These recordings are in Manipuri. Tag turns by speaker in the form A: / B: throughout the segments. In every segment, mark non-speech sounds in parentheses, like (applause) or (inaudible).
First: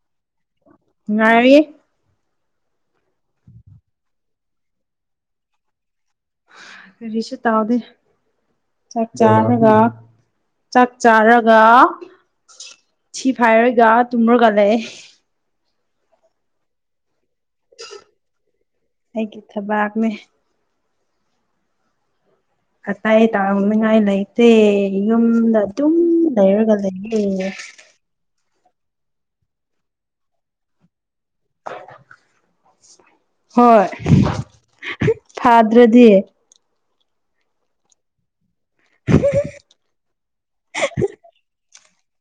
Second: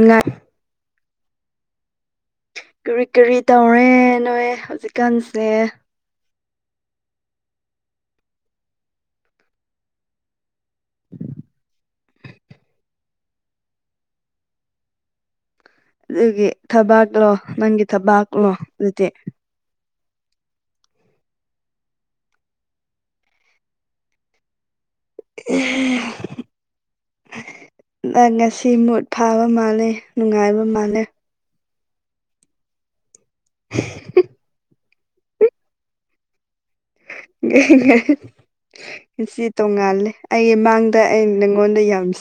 A: ꯉꯥꯏ
B: ꯉꯥꯏꯔꯤꯌꯦ꯫
A: ꯀꯔꯤ ꯀꯔꯤ ꯇꯧꯔꯦ ꯅꯣꯏ ꯍꯧꯖꯤꯛꯀꯥꯟꯁꯦ
B: ꯀꯔꯤꯁꯨ ꯇꯧꯗꯦ ꯆꯥꯛ ꯆꯥꯔꯒ ꯆꯥꯛ ꯆꯥꯔꯒ ꯊꯤꯐꯥꯏꯔꯒ ꯇꯨꯝꯔꯒ ꯂꯩ꯫
A: ꯑꯗꯨꯒꯤ ꯊꯕꯥꯛꯂꯣ ꯅꯪꯒꯤ ꯊꯕꯥꯛꯂꯣ ꯑꯗꯨꯗꯤ꯫
B: ꯑꯩꯒꯤ ꯊꯕꯥꯛꯅꯦ꯫ ꯑꯇꯩ ꯇꯥꯎꯔꯅꯤꯡꯉꯥꯏ ꯂꯩꯇꯦ꯫ ꯌꯨꯝꯗ ꯑꯗꯨꯝ ꯂꯩꯔꯒ ꯂꯩꯌꯦ꯫
A: ꯅꯪ ꯉꯥꯁꯤ ꯃꯨꯠ ꯐꯥꯕ ꯃꯥꯜꯂꯦ ꯅꯨꯡꯉꯥꯏꯕ ꯃꯥꯜꯂꯦ꯫
B: ꯍꯣꯏ ꯐꯥꯗ꯭ꯔꯗꯤ꯫
A: ꯁꯤ ꯇꯣꯡꯉꯥꯜꯂꯦ ꯑꯩꯒꯤ ꯃꯥꯡꯗ ꯑꯩ ꯅꯪꯉꯣꯟꯗ ꯌꯥꯝ꯫ (unintelligible)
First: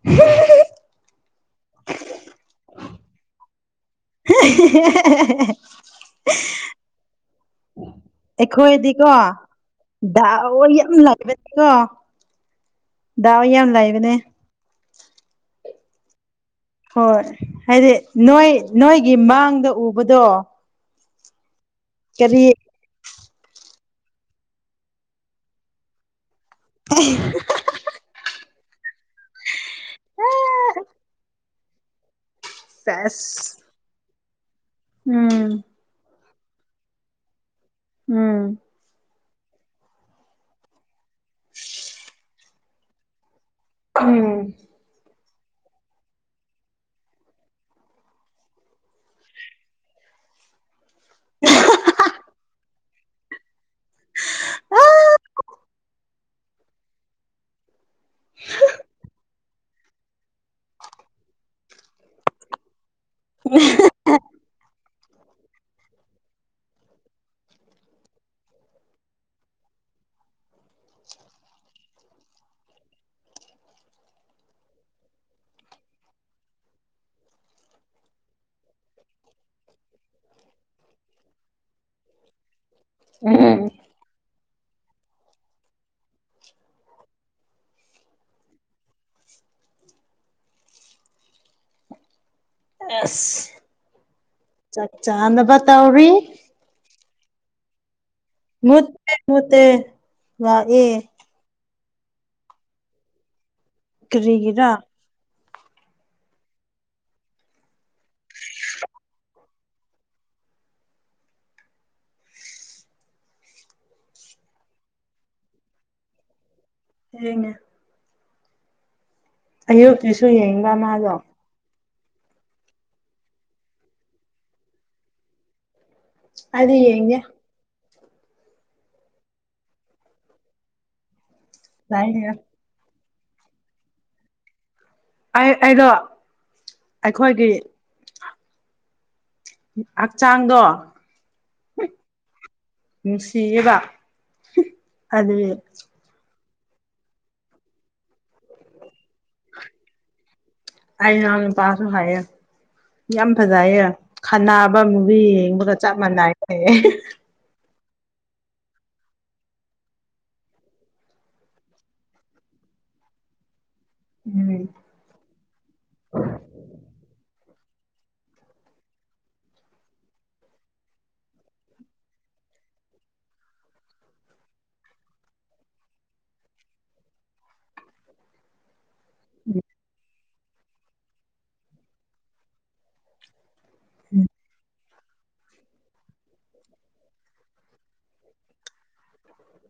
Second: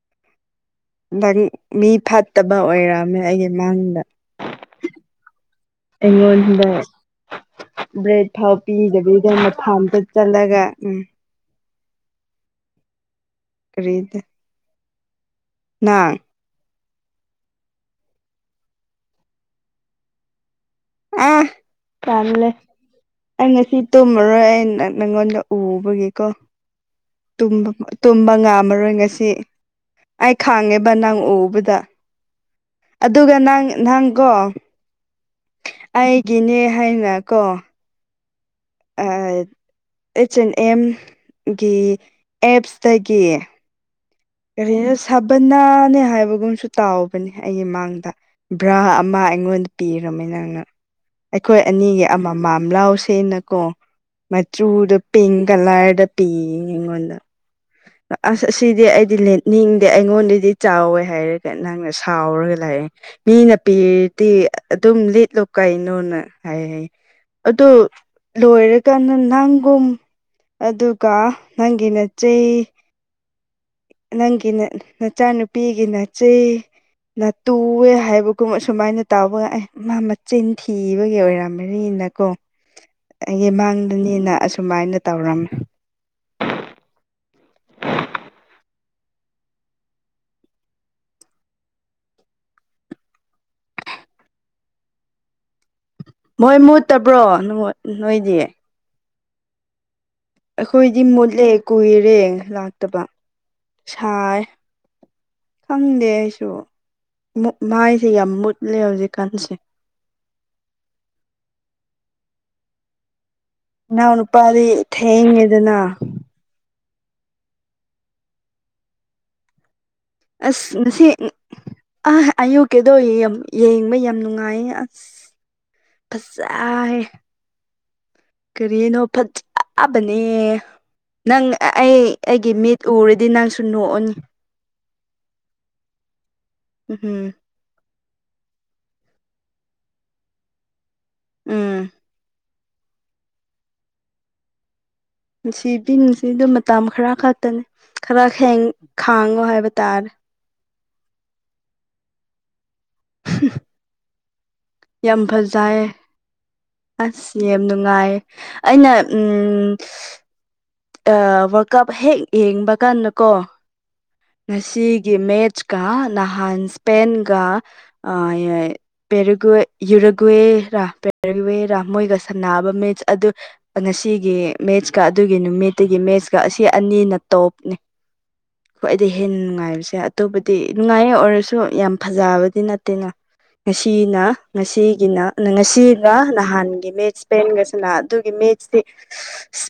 B: (unintelligible)
A: ꯅꯪ ꯃꯤ ꯐꯠꯇꯕ ꯑꯣꯏꯔꯝꯃꯦ ꯑꯩꯗꯤ ꯅꯪ
B: (unintelligible)
A: ꯑꯩꯉꯣꯟꯗ꯫ ꯕ꯭ꯔꯦꯗ ꯐꯥꯎ
B: ꯑꯩꯈꯣꯏꯗꯤꯀꯣ
A: ꯄꯤꯗꯕꯤꯗ (inaudible) ꯊꯝꯗ ꯆꯠꯂꯒ ꯎꯝ꯫
B: ꯗꯤꯀꯣ ꯗꯥꯎ ꯌꯥꯝ ꯂꯩꯕꯅꯦ꯫
A: ꯀꯔꯤꯗ ꯅꯪ
B: ꯍꯣꯏ ꯍꯥꯏꯗꯤ ꯅꯣꯏ ꯅꯣꯏꯒꯤ ꯃꯥꯡꯗ ꯎꯕꯗꯣ
A: ꯑꯥ
B: ꯀꯔꯤ
A: ꯇꯜꯂ‌ꯦ꯫ ꯑꯩ ꯉꯁꯤ ꯇꯨꯝꯃꯔꯣꯏ ꯑꯩ ꯅꯪꯉꯣꯟꯗ ꯎꯕꯒꯤꯀꯣ ꯇꯨꯝꯕ ꯇꯨꯝꯕ ꯉꯥꯝꯃꯔꯣꯏ ꯉꯁꯤ꯫ ꯑꯩ ꯈ‌ꯪꯉꯦꯕ ꯅꯪ ꯎꯕꯗ꯫
B: ꯁꯦꯁ
A: ꯑꯗꯨꯒ ꯅꯪ ꯅꯪꯀꯣ
B: ꯎꯝ꯫
A: ꯑꯩꯒꯤꯅꯦ ꯍꯥꯏꯅ ꯀꯣ
B: ꯎꯝ
A: ꯑꯥ ꯑꯩꯁ ꯑꯦꯟ ꯑꯦꯝ ꯒꯤ ꯑꯦꯞꯁꯇꯒꯤ
B: ꯎꯝ
A: ꯀꯔꯤꯅ ꯁꯥꯕꯅꯥꯅꯦ ꯍꯥꯏꯕꯒꯨꯝꯁꯨ ꯇꯎꯕꯅꯦ ꯑꯩꯒꯤ ꯃꯥꯡꯗ ꯚ꯭ꯔꯥ ꯑꯃ ꯑꯩꯉꯣꯟꯗ ꯄꯤꯔꯝꯃꯦ ꯅꯪꯅ ꯑꯩꯈꯣꯏ ꯑꯅꯤꯒꯤ ꯑꯃꯃꯝ ꯂꯥꯎꯁꯦꯅꯀꯣ ꯃꯆꯨꯗꯣ ꯄꯤꯡ ꯀꯂꯔꯗ ꯄꯤ ꯑꯩꯉꯣꯟꯗ ꯑꯁ ꯑꯁꯤꯗꯤ ꯑꯩ ꯂꯤꯠꯅꯤꯡꯗꯦ ꯑꯩꯉꯣꯟꯗꯗꯤ ꯆꯥꯎꯋꯦ ꯍꯥꯏꯔꯒ ꯅꯪꯅ ꯁꯥꯎꯔꯒ ꯂꯥꯛꯑꯦ ꯃꯤꯅ ꯄꯤ ꯑꯗꯨꯝ ꯂꯤꯠꯂꯣ ꯀꯩꯅꯣꯅ ꯍꯥꯏ ꯍꯥꯏ ꯑꯗꯨ ꯂꯣꯏꯔꯀꯥꯟꯗ ꯅꯪꯒꯨꯝ ꯑꯗꯨꯒ ꯅꯪꯒꯤ ꯅꯆꯦ ꯅꯪꯒꯤꯅ ꯅꯆꯥꯅꯨꯄꯤꯒꯤ ꯅꯆꯦ ꯅꯇꯨꯋꯦ ꯍꯥꯏꯕ ꯀꯣ ꯑꯁꯨꯃꯥꯏꯅ ꯇꯥꯎꯕꯒ ꯑꯩ ꯃꯥ ꯃꯆꯤꯟ ꯊꯤꯕꯒꯤ ꯑꯣꯏꯔꯝꯒꯅꯤꯅꯀꯣ ꯑꯩꯒꯤ ꯃꯥꯡꯗꯅꯤꯅ ꯑꯁꯨꯃꯥꯏꯅ ꯇꯧꯔꯝꯃꯦ
B: ꯑꯁ ꯆꯥꯛ ꯆꯥꯅꯕ ꯇꯧꯔꯤ
A: ꯍꯣꯏ ꯃꯨꯠꯇꯕ꯭ꯔꯣ ꯅꯣꯏꯗꯤ
B: ꯃꯨꯠꯇꯦ ꯃꯨꯠꯇꯦ ꯂꯥꯛꯑꯦ
A: ꯑꯩꯈꯣꯏꯗꯤ ꯃꯨꯠꯂꯦ ꯀꯨꯏꯔꯦ ꯂꯥꯛꯇꯕ ꯁꯥꯏ
B: ꯀꯔꯤꯒꯤꯔꯥ
A: ꯈꯪꯗꯦ ꯑꯩꯁꯨ ꯃꯥꯏꯁꯦ ꯌꯥꯝ ꯃꯨꯠꯂꯦ ꯍꯧꯖꯤꯛꯀꯥꯟꯁꯦ ꯏꯅꯥꯎ ꯅꯨꯄꯥꯗꯤ ꯊꯦꯡꯉꯦꯗꯅ
B: ꯊꯦꯡꯉꯦ ꯑꯌꯨꯛꯀꯤꯁꯨ ꯌꯦꯡꯕ ꯃꯥꯗꯣ
A: ꯑꯥ ꯑꯌꯨꯛꯀꯤꯗꯣ ꯌꯦꯡꯕ ꯌꯥꯝ ꯅꯨꯡꯉꯥꯏꯅꯦ ꯑꯁ
B: ꯑꯩꯗꯤ
A: ꯐꯖꯥꯢ
B: ꯌꯦꯡꯗꯦ
A: ꯀꯔꯤꯅꯣ ꯐꯖꯕꯅꯦ ꯅꯪ ꯑꯩ
B: ꯂꯥꯏꯔꯤꯛ
A: ꯑꯩꯒꯤ ꯃꯤꯠ ꯎꯔꯗꯤ ꯅꯪꯁꯨ ꯅꯣꯛꯑꯅꯤ
B: ꯑꯩ ꯑꯩꯗꯣ
A: ꯎꯝ
B: ꯑꯩꯈꯣꯏꯒꯤ ꯍꯛꯆꯥꯡꯗꯣ
A: ꯎꯝ
B: ꯅꯨꯡꯁꯤꯌꯦꯕ ꯑꯗꯨꯒꯤ
A: ꯅꯨꯡꯁꯤꯕꯗꯤ ꯅꯨꯡꯁꯤ ꯃꯇꯝ ꯈꯔ ꯈꯛꯇꯅꯦ ꯈꯔ ꯍꯦꯡ ꯈꯥꯡꯉꯣ ꯍꯥꯏꯕ ꯇꯥꯔꯦ
B: ꯑꯩ ꯏꯅꯥꯎ ꯅꯨꯄꯥꯁꯨ ꯍꯥꯏꯌꯦ ꯌꯥꯝ ꯐꯖꯩꯌꯦ ꯈꯩꯅꯕ ꯃꯨꯕꯤ
A: ꯌꯥꯝ
B: ꯌꯦꯡꯕꯒ
A: ꯐꯖꯩꯌꯦ
B: ꯆꯞ ꯃꯥꯟꯅꯩ ꯍꯥꯏꯌꯦ
A: ꯑꯁ ꯌꯥꯝ ꯅꯨꯡꯉꯥꯏ ꯑꯩꯅ ꯎꯝ ꯋꯥꯔꯜ ꯀꯞ ꯍꯦꯛ ꯌꯦꯡꯕ ꯀꯥꯟꯗꯀꯣ
B: ꯎꯝ
A: ꯉꯁꯤꯒꯤ ꯃꯦꯠꯁ ꯀ ꯅꯍꯥꯟ ꯁꯄꯦꯟꯒ ꯑ ꯌꯦ ꯄꯦꯔꯨꯒꯦ ꯌꯨꯔꯨꯒꯋꯦꯔ ꯄꯦꯔꯨꯒꯋꯦꯔ ꯃꯣꯏꯒ ꯁꯥꯟꯕ ꯃꯦꯠꯁ ꯑꯗꯨ ꯉꯁꯤꯒꯤ ꯃꯦꯠꯁꯀ ꯑꯗꯨꯒꯤ ꯅꯨꯃꯤꯠꯇꯒꯤ ꯃꯦꯠꯁꯀ ꯑꯁꯤ ꯑꯅꯤꯅ ꯇꯣꯞꯅꯦ (inaudible) ꯈ꯭ꯋꯥꯏꯗꯩ ꯍꯦꯟ ꯅꯨꯉꯥꯏꯕꯁꯦ ꯑꯇꯣꯞꯄꯗꯤ ꯅꯨꯉꯥꯏꯌꯦ ꯑꯣꯏꯔꯁꯨ ꯌꯥꯝ ꯐꯖꯕꯗꯤ ꯅꯠꯇꯦꯅ ꯉꯁꯤꯅ ꯉꯁꯤꯒꯤꯅ ꯅ ꯉꯁꯤꯒ ꯅꯍꯥꯟꯒꯤ ꯃ‌ꯦꯠꯁ ꯄꯦꯟꯒ ꯁꯅꯥ ꯑꯗꯨꯒꯤ ꯃꯦꯠꯁꯇꯤ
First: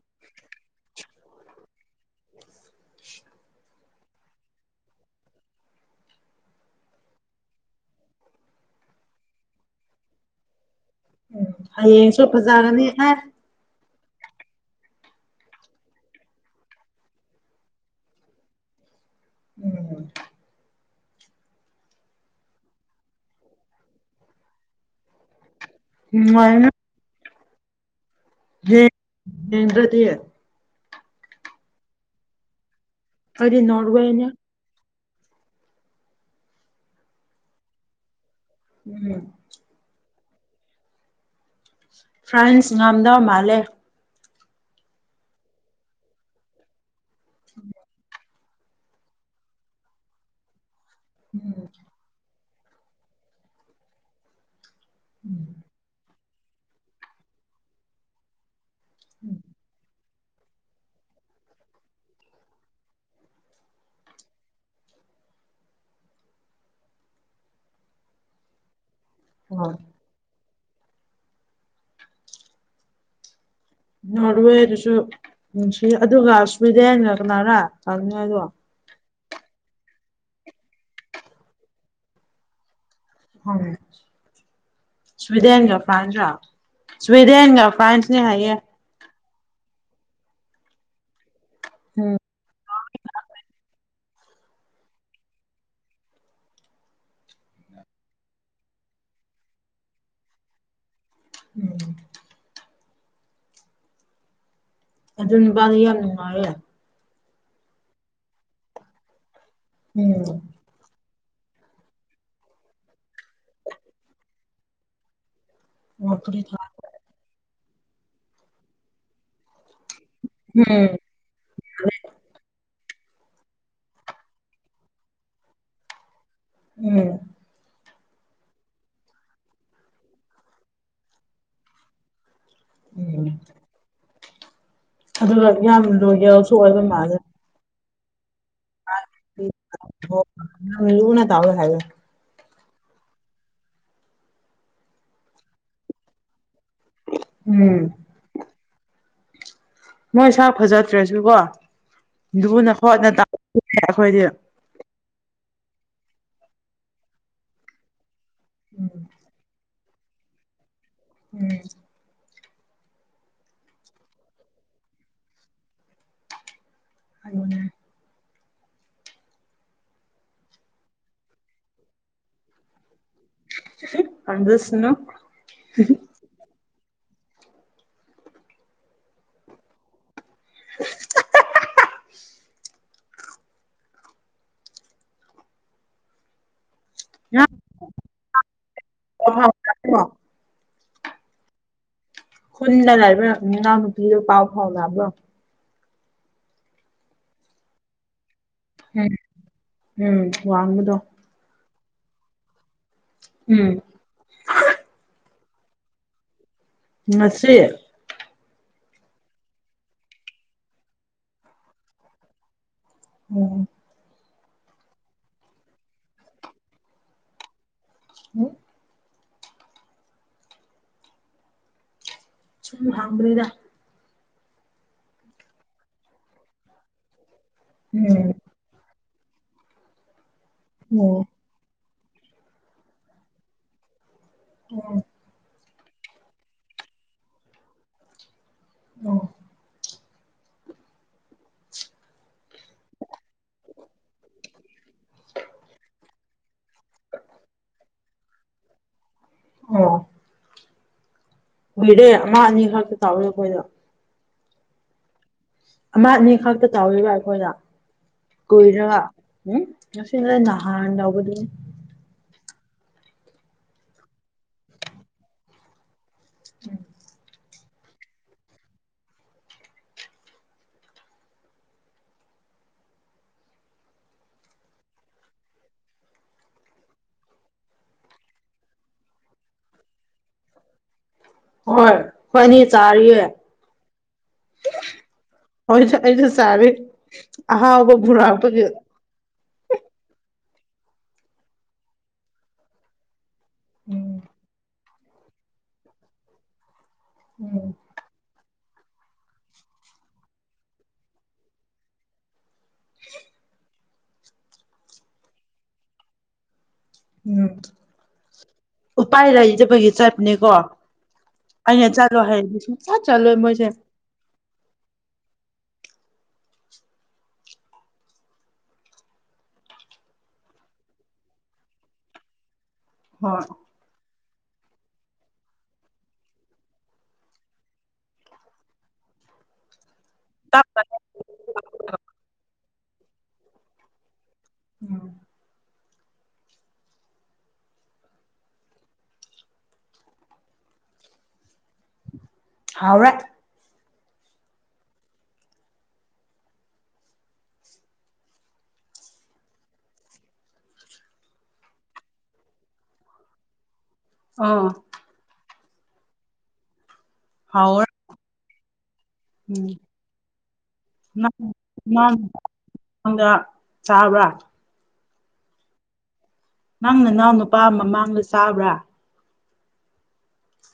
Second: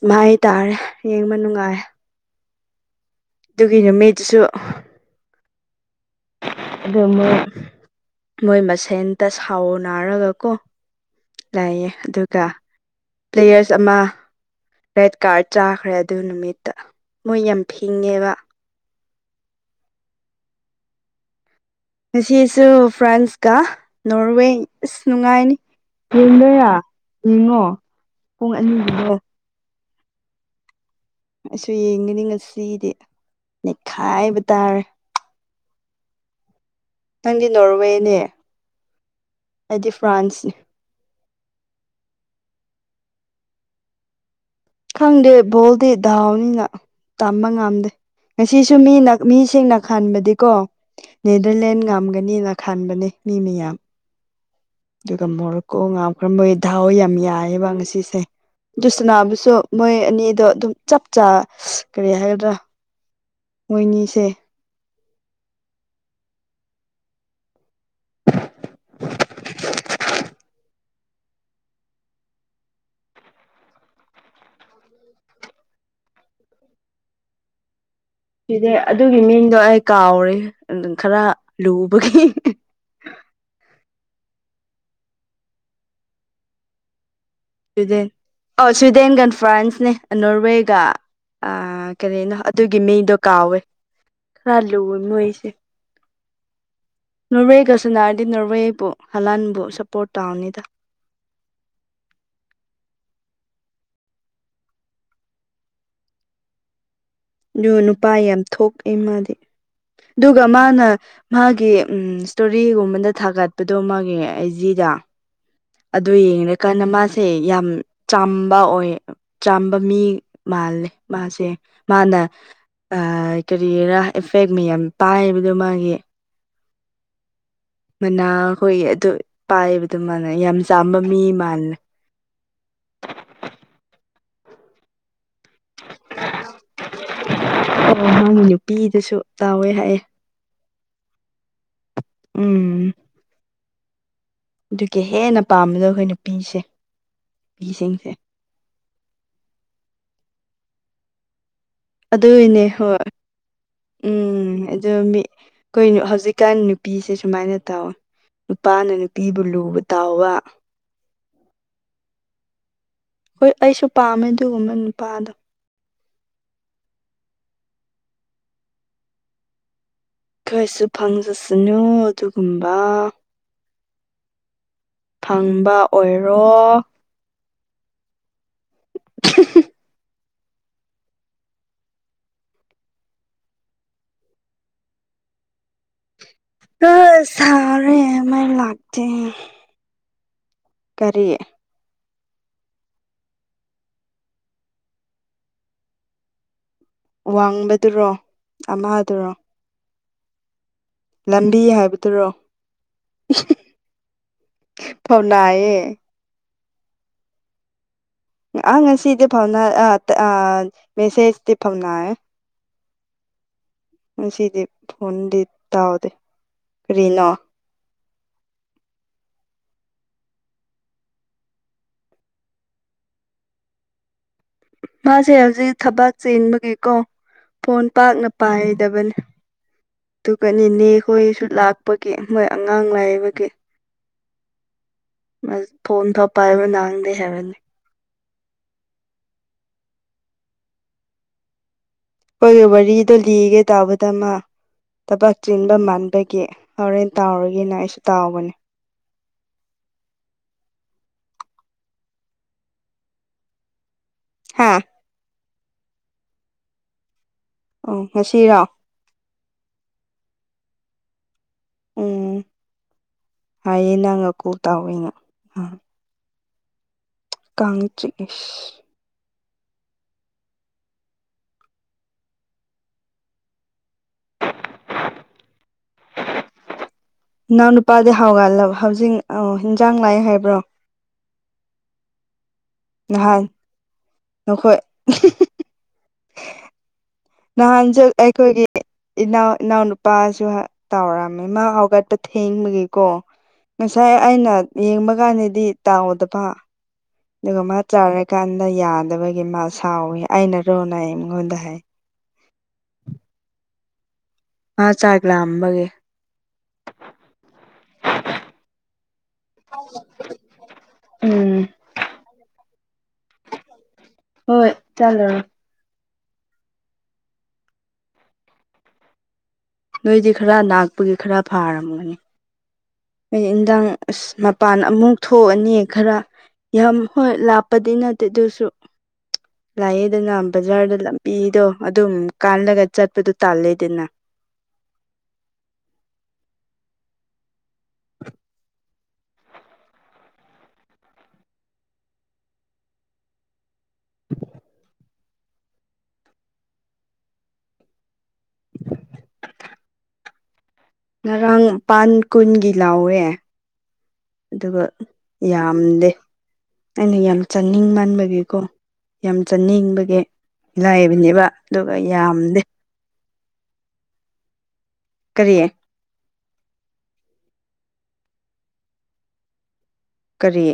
A: ꯃꯥꯏ ꯇꯔꯦ ꯌꯦꯡꯕ ꯅꯨꯉꯥꯏ
B: (inaudible)
A: ꯇꯨꯒꯤ ꯅꯨꯃꯤꯠꯁꯨ ꯑꯗꯨ ꯑꯃꯥ ꯃꯣꯏ ꯃꯁꯦꯟꯇ ꯁꯥꯎꯅꯥꯔꯒ ꯀꯣ
B: ꯎꯝ
A: ꯂꯌ‌ꯦ
B: ꯍꯌꯦꯡꯁꯨ
A: ꯑꯗꯨꯒ
B: ꯐꯖꯒꯅꯤ ꯑꯦ
A: ꯄ꯭ꯂꯦꯌꯔꯁ ꯑꯃꯥ ꯔꯦꯠ ꯀꯔꯥꯠ ꯆꯥꯈ꯭ꯔꯦ ꯑꯗꯨ ꯅꯨꯃꯤꯠꯇ ꯃꯣꯏ ꯌꯥꯝ ꯐꯤꯡꯉꯦꯕ
B: (unintelligible)
A: ꯉꯁꯤꯁꯨ ꯐ꯭ꯔꯥꯟꯁꯀ ꯅꯣꯔꯋꯦ ꯑꯁ ꯅꯨꯉꯥꯏꯅꯤ ꯆ‌ꯦ
B: ꯅꯨꯡꯉꯥꯏꯅꯤ
A: ꯃ‌ꯦꯌꯥ ꯌ‌ꯦꯉ‌ꯣ ꯄꯨꯡ ꯑꯅꯤꯒꯤꯗ‌ꯣ
B: ꯌꯦꯡꯗ꯭ꯔꯗꯤ
A: ꯑꯩꯁꯨ ꯌꯦꯡꯒꯅꯤ ꯉꯁꯤꯗꯤ
B: ꯑꯩꯗꯤ ꯅꯣꯔꯋꯦꯅꯦ
A: ꯅꯩꯈꯥꯏꯕ ꯇꯥꯔꯦ ꯅꯪꯗꯤ ꯅꯣꯔꯋꯦꯅꯦ
B: ꯎꯝ
A: ꯑꯩꯗꯤ ꯐ꯭ꯔꯥꯟꯁꯅ‌ꯦ
B: ꯐ꯭ꯔꯥꯟꯁ ꯉꯝꯗꯧ ꯃꯥꯜꯂꯦ
A: ꯈꯪꯗꯦ ꯕꯣꯜꯗꯤ ꯗꯥꯎꯅꯤꯅ ꯇꯝꯕ ꯉꯝꯗꯦ ꯉꯁꯤꯁꯨ ꯃꯤꯅ ꯃꯤꯁꯤꯡꯅ ꯈꯟꯕꯗꯤꯀꯣ
B: ꯎꯝ
A: ꯅꯦꯗꯔꯂꯦꯟ ꯉꯝꯒꯅꯤꯅ ꯈꯟꯕꯅꯦ ꯃꯤ ꯃꯌꯥꯝ‌ ꯗꯨꯒ ꯃꯣꯔꯣꯀꯣ ꯉꯥꯝꯈ꯭ꯔꯕꯩ ꯙꯥꯎ ꯌꯥꯝ ꯌꯥꯏꯌ‌ꯦꯕ ꯉꯁꯤꯁꯦ ꯗꯨ ꯁꯅꯥꯕꯁꯨ ꯃꯣꯏ ꯑꯅꯤꯗꯣ ꯗꯨꯝ ꯆꯞ ꯆꯥ ꯀꯔꯤ ꯍꯥꯏꯒꯗ꯭ꯔꯥ ꯃꯣꯏꯅꯤꯁꯦ (unintelligible)
B: ꯏꯃꯥ
A: (unintelligible)
B: ꯅꯣꯔꯋꯦꯗꯨꯁꯨ ꯅꯨꯡꯁꯤ ꯑꯗꯨꯒ ꯁ꯭ꯋꯤꯗꯦꯟꯅ ꯀꯅꯥꯔꯥ (unintelligible)
A: ꯑꯗꯨꯒꯤ ꯃꯤꯡꯗꯣ ꯑꯩ ꯀꯥꯎꯔꯦ ꯑꯗꯨꯝ ꯈꯔ ꯂꯨꯕꯒꯤ
B: (unintelligible) ꯁ꯭ꯋꯤꯂ‌ꯦꯟꯒ ꯐ꯭ꯔꯥꯟꯁ ꯔ ꯁ꯭ꯋꯤꯗꯦꯟꯒ ꯐ꯭ꯔꯥꯟꯁꯅꯦ ꯍꯥꯏꯌꯦ
A: ꯁ꯭ꯋꯤꯗꯦꯟꯒꯟ ꯐ꯭ꯔꯥꯟꯁꯅꯦ ꯑꯥ ꯅꯣꯔꯋꯦꯒ ꯑ
B: ꯎꯝ
A: ꯀꯔꯤꯅꯣ ꯑꯗꯨꯒꯤ ꯃꯤꯗꯣ ꯀꯥꯎꯋꯦ ꯈꯔ ꯂꯨꯋ‌ꯦ ꯃꯣꯏꯁꯦ ꯅꯣꯔꯋꯦꯒ ꯁꯅꯔꯗꯤ ꯅꯣꯔꯋꯦꯕꯨ ꯍꯂꯥꯟꯕꯨ ꯁꯞꯄꯣꯔꯠ ꯇꯧꯅꯤꯗ
B: ꯎꯝ ꯑꯗꯨ ꯅꯨꯄꯥꯗꯨ ꯌꯥꯝ ꯅꯨꯡꯉꯥꯏꯌꯦ
A: ꯗꯨ ꯅꯨꯄꯥ ꯌꯥꯝ ꯊꯣꯛꯑꯦ ꯃꯗꯤ
B: ꯎꯝ
A: ꯗꯨꯒ ꯃꯅꯥ ꯃꯥꯒꯤ ꯎꯝ ꯏꯁꯇꯣꯔꯤꯒꯨꯝꯕꯗ ꯊꯥꯒꯠꯄꯗꯣ ꯃꯥꯒꯤ ꯑꯩ ꯖꯤꯗ ꯑꯗꯨ
B: ꯋꯥꯄꯗꯤ ꯊꯥ
A: ꯌꯦꯡꯔꯀꯥꯟꯗ ꯃꯥꯁꯦ ꯌꯥꯝ ꯆꯥꯝꯕ ꯑꯣꯏ ꯆꯥꯝꯕ ꯃꯤ
B: ꯎꯝ
A: ꯃꯥꯜꯂꯦ ꯃꯥꯁꯦ ꯃꯥꯅ ꯑꯥꯏ ꯀꯔꯤꯔꯥ ꯏꯐꯦꯛ ꯃꯌꯥꯝ ꯄꯥꯏꯕꯗꯣ ꯃꯥꯒꯤ
B: ꯎꯝ
A: ꯃꯅꯥꯈꯣꯏ ꯑꯗꯨ ꯄꯥꯏꯕ ꯗꯨ ꯃꯥꯅ ꯌꯥꯝ ꯆꯥꯝꯕ ꯃꯤ ꯃꯥꯜꯂ‌‌ꯦ
B: (unintelligible) ꯑꯗꯨꯒ ꯌꯥꯝ ꯂꯣꯏꯌꯦꯜꯁꯨ ꯑꯣꯏꯕ ꯃꯥꯜꯂꯦ
A: ꯑꯣ ꯅꯪꯒꯤ ꯅꯨꯄꯤ
B: (unintelligible) ꯍꯥꯏꯌꯦ
A: ꯎꯝ ꯑꯗꯨꯒꯤ ꯍꯦꯟꯅ ꯄꯥꯝꯕꯗꯣ ꯑꯩꯈꯣꯏ ꯅꯨꯄꯤꯁꯦ
B: ꯎꯝ
A: ꯅꯨꯄꯤꯁꯤꯡꯁꯦ
B: ꯃꯣꯏ ꯁꯛ ꯐꯖꯗ꯭ꯔꯁꯨꯀꯣ
A: ꯑꯗꯨꯏꯅꯦ
B: ꯂꯨꯅ
A: ꯍꯣꯏ
B: ꯈꯣꯠꯅ ꯇꯧꯔꯦ ꯑꯩꯈꯣꯏꯗꯤ
A: ꯎꯝ ꯑꯗꯨ ꯃꯤ ꯑꯩꯈꯣꯏ ꯍꯧꯖꯤꯛꯀꯥꯟ ꯅꯨꯄꯤꯁꯦ ꯁꯨꯃꯥꯏꯅ ꯇꯧꯋꯦ
B: ꯎꯝ
A: ꯅꯨꯄꯥꯅ ꯅꯨꯄꯤꯕꯨ ꯂꯨꯅ ꯇꯧꯕ
B: ꯎꯝ
A: ꯍꯣꯏ ꯑꯩꯁꯨ ꯄꯥꯝꯃꯦ ꯑꯗꯨꯒꯨꯝꯕ ꯅꯨꯄꯥꯗꯣ
B: (inaudible)
A: ꯑꯩꯈꯣꯏꯁꯨ ꯐꯪꯖꯁꯅꯨ ꯑꯗꯨꯒꯨꯝꯕ
B: ꯐꯪꯖꯁꯨꯅꯨ
A: ꯐꯪꯕ ꯑꯣꯏꯔꯣ (unintelligible)
B: (unintelligible)
A: ꯑ ꯁꯥꯔꯦ ꯃꯩ ꯂꯥꯛꯇꯦ
B: ꯑ (unintelligible)
A: ꯀꯔꯤ
B: ꯈꯨꯟꯗ ꯂꯩꯕ ꯏꯅꯥꯎ ꯅꯨꯄꯤꯗꯣ ꯄꯥꯎ ꯐꯥꯎꯅꯕ꯭ꯔꯣ
A: ꯋꯥꯡꯕꯗꯨꯔꯣ
B: ꯎꯝ
A: ꯑꯃꯗꯨꯔꯣ
B: ꯎꯝ ꯋꯥꯡꯕꯗꯣ
A: ꯂꯝꯕꯤ ꯍꯥꯏꯕꯗꯨꯔꯣ
B: ꯎꯝ
A: ꯐꯥꯎꯅꯩꯌꯦ
B: ꯉꯁꯤ
A: ꯑ ꯉꯁꯤꯗꯤ ꯐꯥꯎꯅ ꯑꯥ ꯃꯦꯁꯦꯖꯗꯤ ꯐꯥꯎꯅꯩ
B: ꯎꯝ
A: ꯉꯁꯤꯗꯤ ꯐꯣꯟꯗꯤ ꯇꯥꯎꯗꯦ ꯀꯔꯤꯅꯣ
B: ꯎꯝ ꯁꯨꯝ ꯍꯥꯡꯕꯅꯤꯗ
A: ꯃꯥꯁꯦ ꯍꯧꯖꯤꯛ ꯊꯕꯥꯛ ꯆꯦꯟꯕꯒꯤꯀꯣ ꯐꯣꯟ
B: ꯎꯝ
A: ꯄꯥꯛꯅ ꯄꯥꯏꯗꯕꯅꯤ ꯑꯗꯨꯒ ꯅꯤꯅꯦ ꯍꯣꯏꯁꯨ ꯂꯥꯛ ꯄꯒꯤ ꯃꯣꯏ ꯑꯉꯥꯡ ꯂꯩꯕꯒꯤ
B: ꯎꯝ
A: ꯐꯣꯟꯗꯣ ꯄꯥꯢꯕ ꯅꯪꯗꯦ ꯍꯥꯏꯕꯅꯤ
B: ꯑꯣ
A: ꯈꯣꯢ ꯋꯥꯔꯤꯗꯣ ꯂꯤꯒꯦ ꯇꯥꯕꯗ ꯃꯥ ꯊꯕꯛ ꯆꯦꯟꯕ ꯃꯥꯟꯕꯒꯤ ꯍꯣꯔꯦꯟ ꯇꯥꯎꯔꯒꯤꯅ ꯑꯩꯁꯨ ꯇꯥꯎꯕꯅꯦ
B: ꯑꯣ ꯀꯨꯢꯔꯦ ꯑꯃ ꯑꯅꯤꯈꯛꯇ ꯇꯧꯋꯦ ꯃꯣꯢꯗꯣ
A: ꯍꯥꯥ
B: ꯑꯃ ꯑꯅꯤ ꯈꯛꯇ ꯇꯧꯔꯤꯕ ꯑꯩꯈꯣꯏꯗ
A: ꯑꯣ ꯉꯁꯤꯔꯣ
B: ꯀꯨꯏꯔꯒ ꯎꯝ ꯉꯁꯤ ꯅꯍꯥꯟ ꯇꯥꯎꯕꯗꯨꯅꯤ
A: ꯎꯝ ꯍꯥꯏꯌꯦ ꯅꯪꯒ ꯀꯣꯜ ꯇꯧꯋꯦꯅ ꯑꯥ
B: ꯎꯝ (inaudible)
A: ꯀꯥꯡ ꯆꯤꯛꯑꯦ ꯅꯅꯥꯎꯅꯨꯄꯥꯗꯤ ꯍꯥꯎꯒꯠꯂꯦ ꯍꯧꯖꯤꯛ ꯑ ꯏꯟꯖꯥꯡ ꯂꯥꯛꯑꯦ ꯍꯥꯏꯕ꯭ꯔꯣ
B: ꯍꯣꯏ ꯢꯕꯥꯅꯤ ꯆꯥꯔꯤꯌꯦ
A: ꯅꯍꯥꯟ ꯅꯈꯣꯏ
B: ꯍꯣꯏ ꯑꯩꯁꯨ ꯆꯥꯔꯤ ꯑꯍꯥꯎꯕ
A: ꯅꯍꯥꯟꯁꯨ ꯑꯩꯈꯣꯏꯒꯤ
B: ꯄꯨꯔꯛꯄꯒꯤ
A: ꯏꯅꯥꯎ ꯏꯅꯥꯎꯅꯄꯥꯁꯨ ꯇꯥꯎꯔꯝꯃꯦ ꯃꯥ ꯍꯧꯒꯠꯄ ꯊꯦꯡꯕꯒꯤ ꯀꯣ ꯉꯁꯥꯏ
B: ꯎꯝ
A: ꯑꯩꯅ ꯌꯦꯡꯕ ꯀꯥꯟꯗꯗꯤ ꯇꯧꯗꯕ
B: ꯎꯝ
A: ꯑꯗꯨꯒ ꯆꯥꯔꯀꯥꯟꯗ ꯌꯥꯗꯕꯒꯤ ꯃꯥ ꯁꯥꯎꯋꯤ ꯑꯩꯅꯔꯣꯅ ꯑꯩꯉꯣꯟꯗ ꯍꯥꯏ
B: (inaudible)
A: ꯃꯥ ꯆꯥꯛ ꯂꯥꯛꯕꯒꯤ
B: ꯎꯝ ꯎꯄꯥꯏ ꯂꯩꯇꯕꯒꯤ ꯆꯠꯕꯅꯦꯀꯣ
A: ꯎꯝ
B: ꯑꯩꯅ ꯆꯠꯂꯣ ꯍꯥꯏꯗꯤ ꯁꯨꯡꯖꯠ ꯆꯠꯂꯣꯏ ꯃꯣꯏꯁꯦ
A: ꯍꯣꯏ ꯆꯠꯂꯣꯢ ꯅꯣꯏꯗꯤ ꯈꯔ ꯅꯥꯛꯄꯒꯤ ꯈꯔ ꯐꯥꯔꯝꯒꯅꯤ ꯑ
B: ꯍꯣꯏ
A: ꯏꯟꯗꯥꯡ ꯑꯁ ꯃꯄꯥꯟ ꯑꯃꯨꯛ ꯊꯣꯛꯑꯅꯤ ꯈꯔ ꯌꯥꯝ ꯍꯣꯏ ꯂꯥꯞꯄꯗꯤ ꯅꯠꯇꯦ ꯑꯗꯨꯁꯨ ꯂꯥꯛꯑꯦ ꯑꯗꯨꯅ ꯕꯖꯥꯔꯗ ꯂꯝꯕꯤꯗꯣ ꯑꯗꯨꯝ ꯀꯥꯜꯂꯒ ꯆꯠꯄꯗꯣ ꯇꯥꯜꯂꯦꯗꯅ
B: ꯎꯝ ꯍꯥꯎꯔꯦ
A: ꯉꯔꯥꯡ ꯃꯄꯥꯟ ꯀꯨꯟꯒꯤ ꯂꯥꯎꯋꯦ
B: ꯑꯥ
A: ꯑꯗꯨꯒ ꯌꯥꯝꯗꯦ ꯑꯩꯅ ꯌꯥꯝ
B: ꯍꯥꯎꯔꯦ
A: ꯆꯥꯅꯤꯡ ꯃꯥꯟꯕꯒꯤꯀꯣ ꯌꯥꯝ
B: ꯎꯝ
A: ꯆꯥꯅꯤꯡꯕꯒꯤ
B: ꯅꯪ
A: ꯂꯥꯏꯕꯅꯦꯕ ꯑꯗꯨꯒ
B: ꯅꯪ
A: ꯌꯥꯝꯗꯦ
B: (unintelligible) ꯆꯥꯕ꯭ꯔꯥ
A: ꯀꯔꯤ
B: ꯅꯪ ꯅꯅꯥꯎ ꯅꯨꯄꯥ ꯑꯃ ꯃꯃꯥꯡꯗ ꯆꯥꯕ꯭ꯔꯥ
A: ꯀꯔꯤ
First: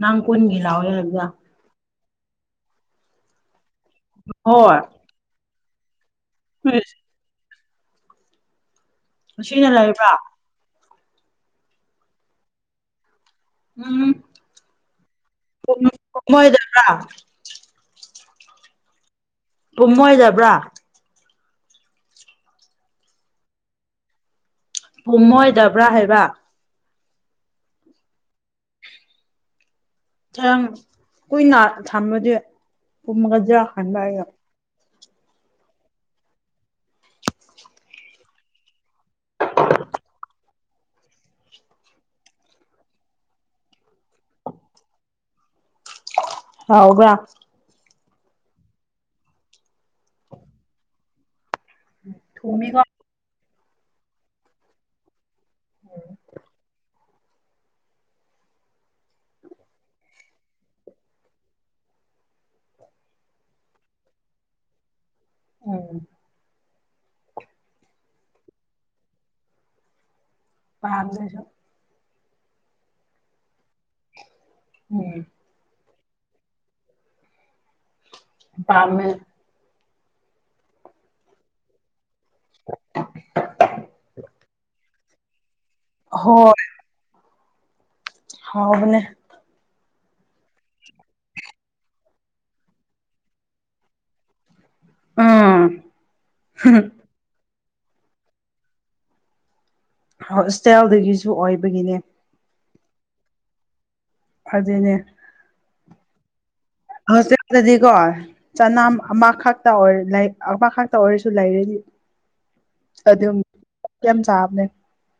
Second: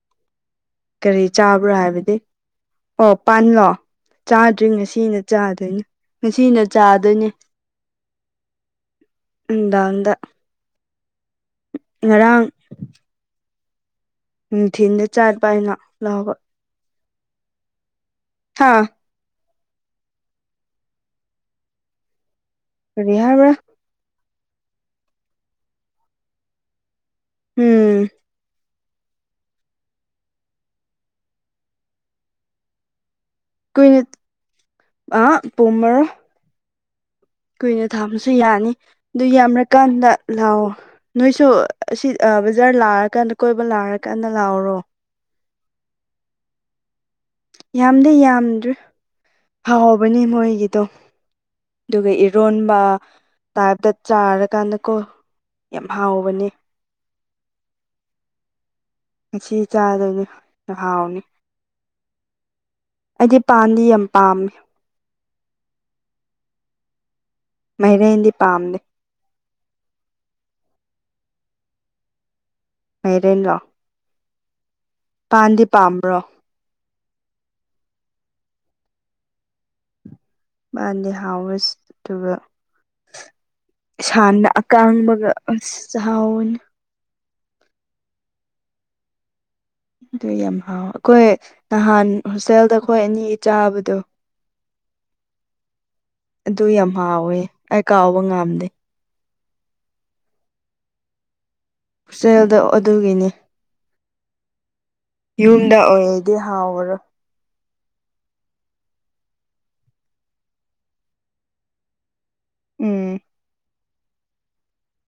B: ꯅꯪ ꯀꯣꯟꯒꯤ ꯂꯥꯎꯋꯦ
A: ꯀꯔꯤ
B: ꯍꯥꯢꯕꯗꯣ
A: ꯆꯥꯕ꯭ꯔꯥ ꯍꯥꯏꯕꯗꯤ ꯑꯣ ꯄꯥꯟꯂꯣ ꯆꯥꯗ꯭ꯔꯤ
B: ꯍꯣꯏ
A: ꯉꯁꯤꯅ ꯆꯥꯗꯣꯏꯅꯦ ꯉꯁꯤꯅ
B: ꯏꯁ
A: ꯆꯥꯗꯣꯏꯅꯤ
B: ꯉꯁꯤꯅ ꯂꯩꯕ꯭ꯔꯥ
A: ꯅꯨꯡꯗꯥꯡꯗ ꯉꯔꯥꯡ
B: ꯎꯝ
A: ꯅꯨꯡꯊꯤꯟꯗ ꯆꯥꯠꯄ ꯑꯩꯅ ꯂꯥꯎꯕ
B: (unintelligible) (unintelligible)
A: ꯍꯥꯥ
B: ꯄꯨꯝꯃꯣꯢꯗꯕ꯭ꯔꯥ
A: ꯀꯔꯤ ꯍꯥꯢꯕ꯭ꯔꯥ
B: ꯄꯨꯝꯃꯣꯏꯗꯕ꯭ꯔꯥ ꯍꯥꯏꯕ
A: ꯎꯝ
B: ꯉꯔꯥꯡ ꯀꯨꯏꯅ ꯊꯝꯃꯗꯤ ꯄꯨꯝꯒꯗ꯭ꯔꯥ ꯍꯥꯢꯕ ꯑꯩꯅ
A: ꯑꯥ ꯄꯨꯝꯃꯔꯣꯢ ꯀꯨꯏꯅ ꯊꯥꯕꯁꯨ ꯌꯥꯅꯤ ꯑꯗꯨ ꯌꯥꯝꯔꯀꯥꯟꯗ ꯂꯥꯎꯑꯣ ꯅꯣꯏꯁꯨ ꯑꯁꯤ ꯕꯖꯥꯔ ꯂꯥꯛꯑꯀꯥꯟꯗ ꯀꯣꯏꯕ ꯂꯥꯛꯑꯀꯥꯟꯗ ꯂꯧꯔꯣ
B: ꯍꯥꯎꯕ꯭ꯔꯥ
A: ꯌꯥꯝꯗꯤ ꯌꯥꯝꯗ꯭ꯔꯦ ꯍꯥꯎꯕꯅꯦ ꯃꯣꯏꯒꯤꯗꯣ ꯑꯗꯨꯒ ꯏꯔꯣꯟꯕ
B: ꯊꯨꯝꯃꯤꯀꯣ
A: ꯇꯥꯏꯞꯇ ꯆꯥꯔꯀꯥꯟꯗꯀꯣ ꯌꯥꯝ ꯍꯥꯎꯕꯅꯦ ꯉꯁꯤ ꯆꯥꯗꯣꯏꯅꯤ ꯍꯥꯎꯅꯤ ꯑꯩꯗꯤ ꯄꯥꯟꯗꯤ ꯌꯥꯝ ꯄꯥꯝꯃꯦ
B: ꯎꯝ
A: ꯃꯥꯢꯔꯦꯟꯗꯤ ꯄꯥꯝꯗꯦ
B: ꯄꯥꯝꯗꯦꯁꯨ
A: ꯃꯥꯢꯔꯦꯟꯔꯣ
B: ꯎꯝ
A: ꯄꯥꯟꯗꯤ ꯄꯥꯝꯕ꯭ꯔꯣ
B: ꯄꯥꯝꯃꯦ
A: ꯃꯥꯅꯤ (unintelligible) ꯑꯗꯨꯒ ꯁꯥꯟ ꯑꯀꯥꯡꯕꯒ ꯑꯁ ꯆꯍꯥꯎꯕꯅꯤ
B: ꯍꯣꯏ ꯍꯥꯎꯕꯅꯦ
A: ꯑꯗꯨ ꯌꯥꯝ ꯍꯥꯎ ꯑꯈꯣꯏ ꯅꯍꯥꯟ ꯍꯣꯁꯇꯦꯜꯗ ꯑꯈꯣꯏ ꯑꯅꯤ ꯆꯥꯕꯗꯣ
B: ꯎꯝ
A: ꯑꯗꯨ ꯌꯥꯝ ꯍꯥꯎꯋꯦ ꯑꯩ ꯀꯥꯎꯕ ꯉꯥꯝꯗꯦ
B: ꯍꯣꯁꯇꯦꯜꯗꯒꯤꯁꯨ ꯑꯣꯏꯕꯒꯤꯅꯦ
A: ꯍꯣꯁꯇꯦꯜꯗ ꯑꯗꯨꯒꯤꯅꯦ
B: ꯑꯗꯨꯅꯦ
A: ꯌꯨꯝꯗ ꯑꯣꯏꯔꯗꯤ ꯍꯥꯎꯔꯔꯣꯢ
B: ꯍꯣꯁꯇꯦꯜꯗꯗꯤ ꯀꯣ ꯆꯅꯥꯝ ꯑꯃ ꯈꯛꯇ ꯑꯃ ꯈꯛꯇ ꯑꯣꯏꯔꯁꯨ ꯂꯩꯔꯗꯤ
A: ꯎꯝ
B: ꯑꯗꯨꯝ (unintelligible) ꯁꯥꯕꯅꯦ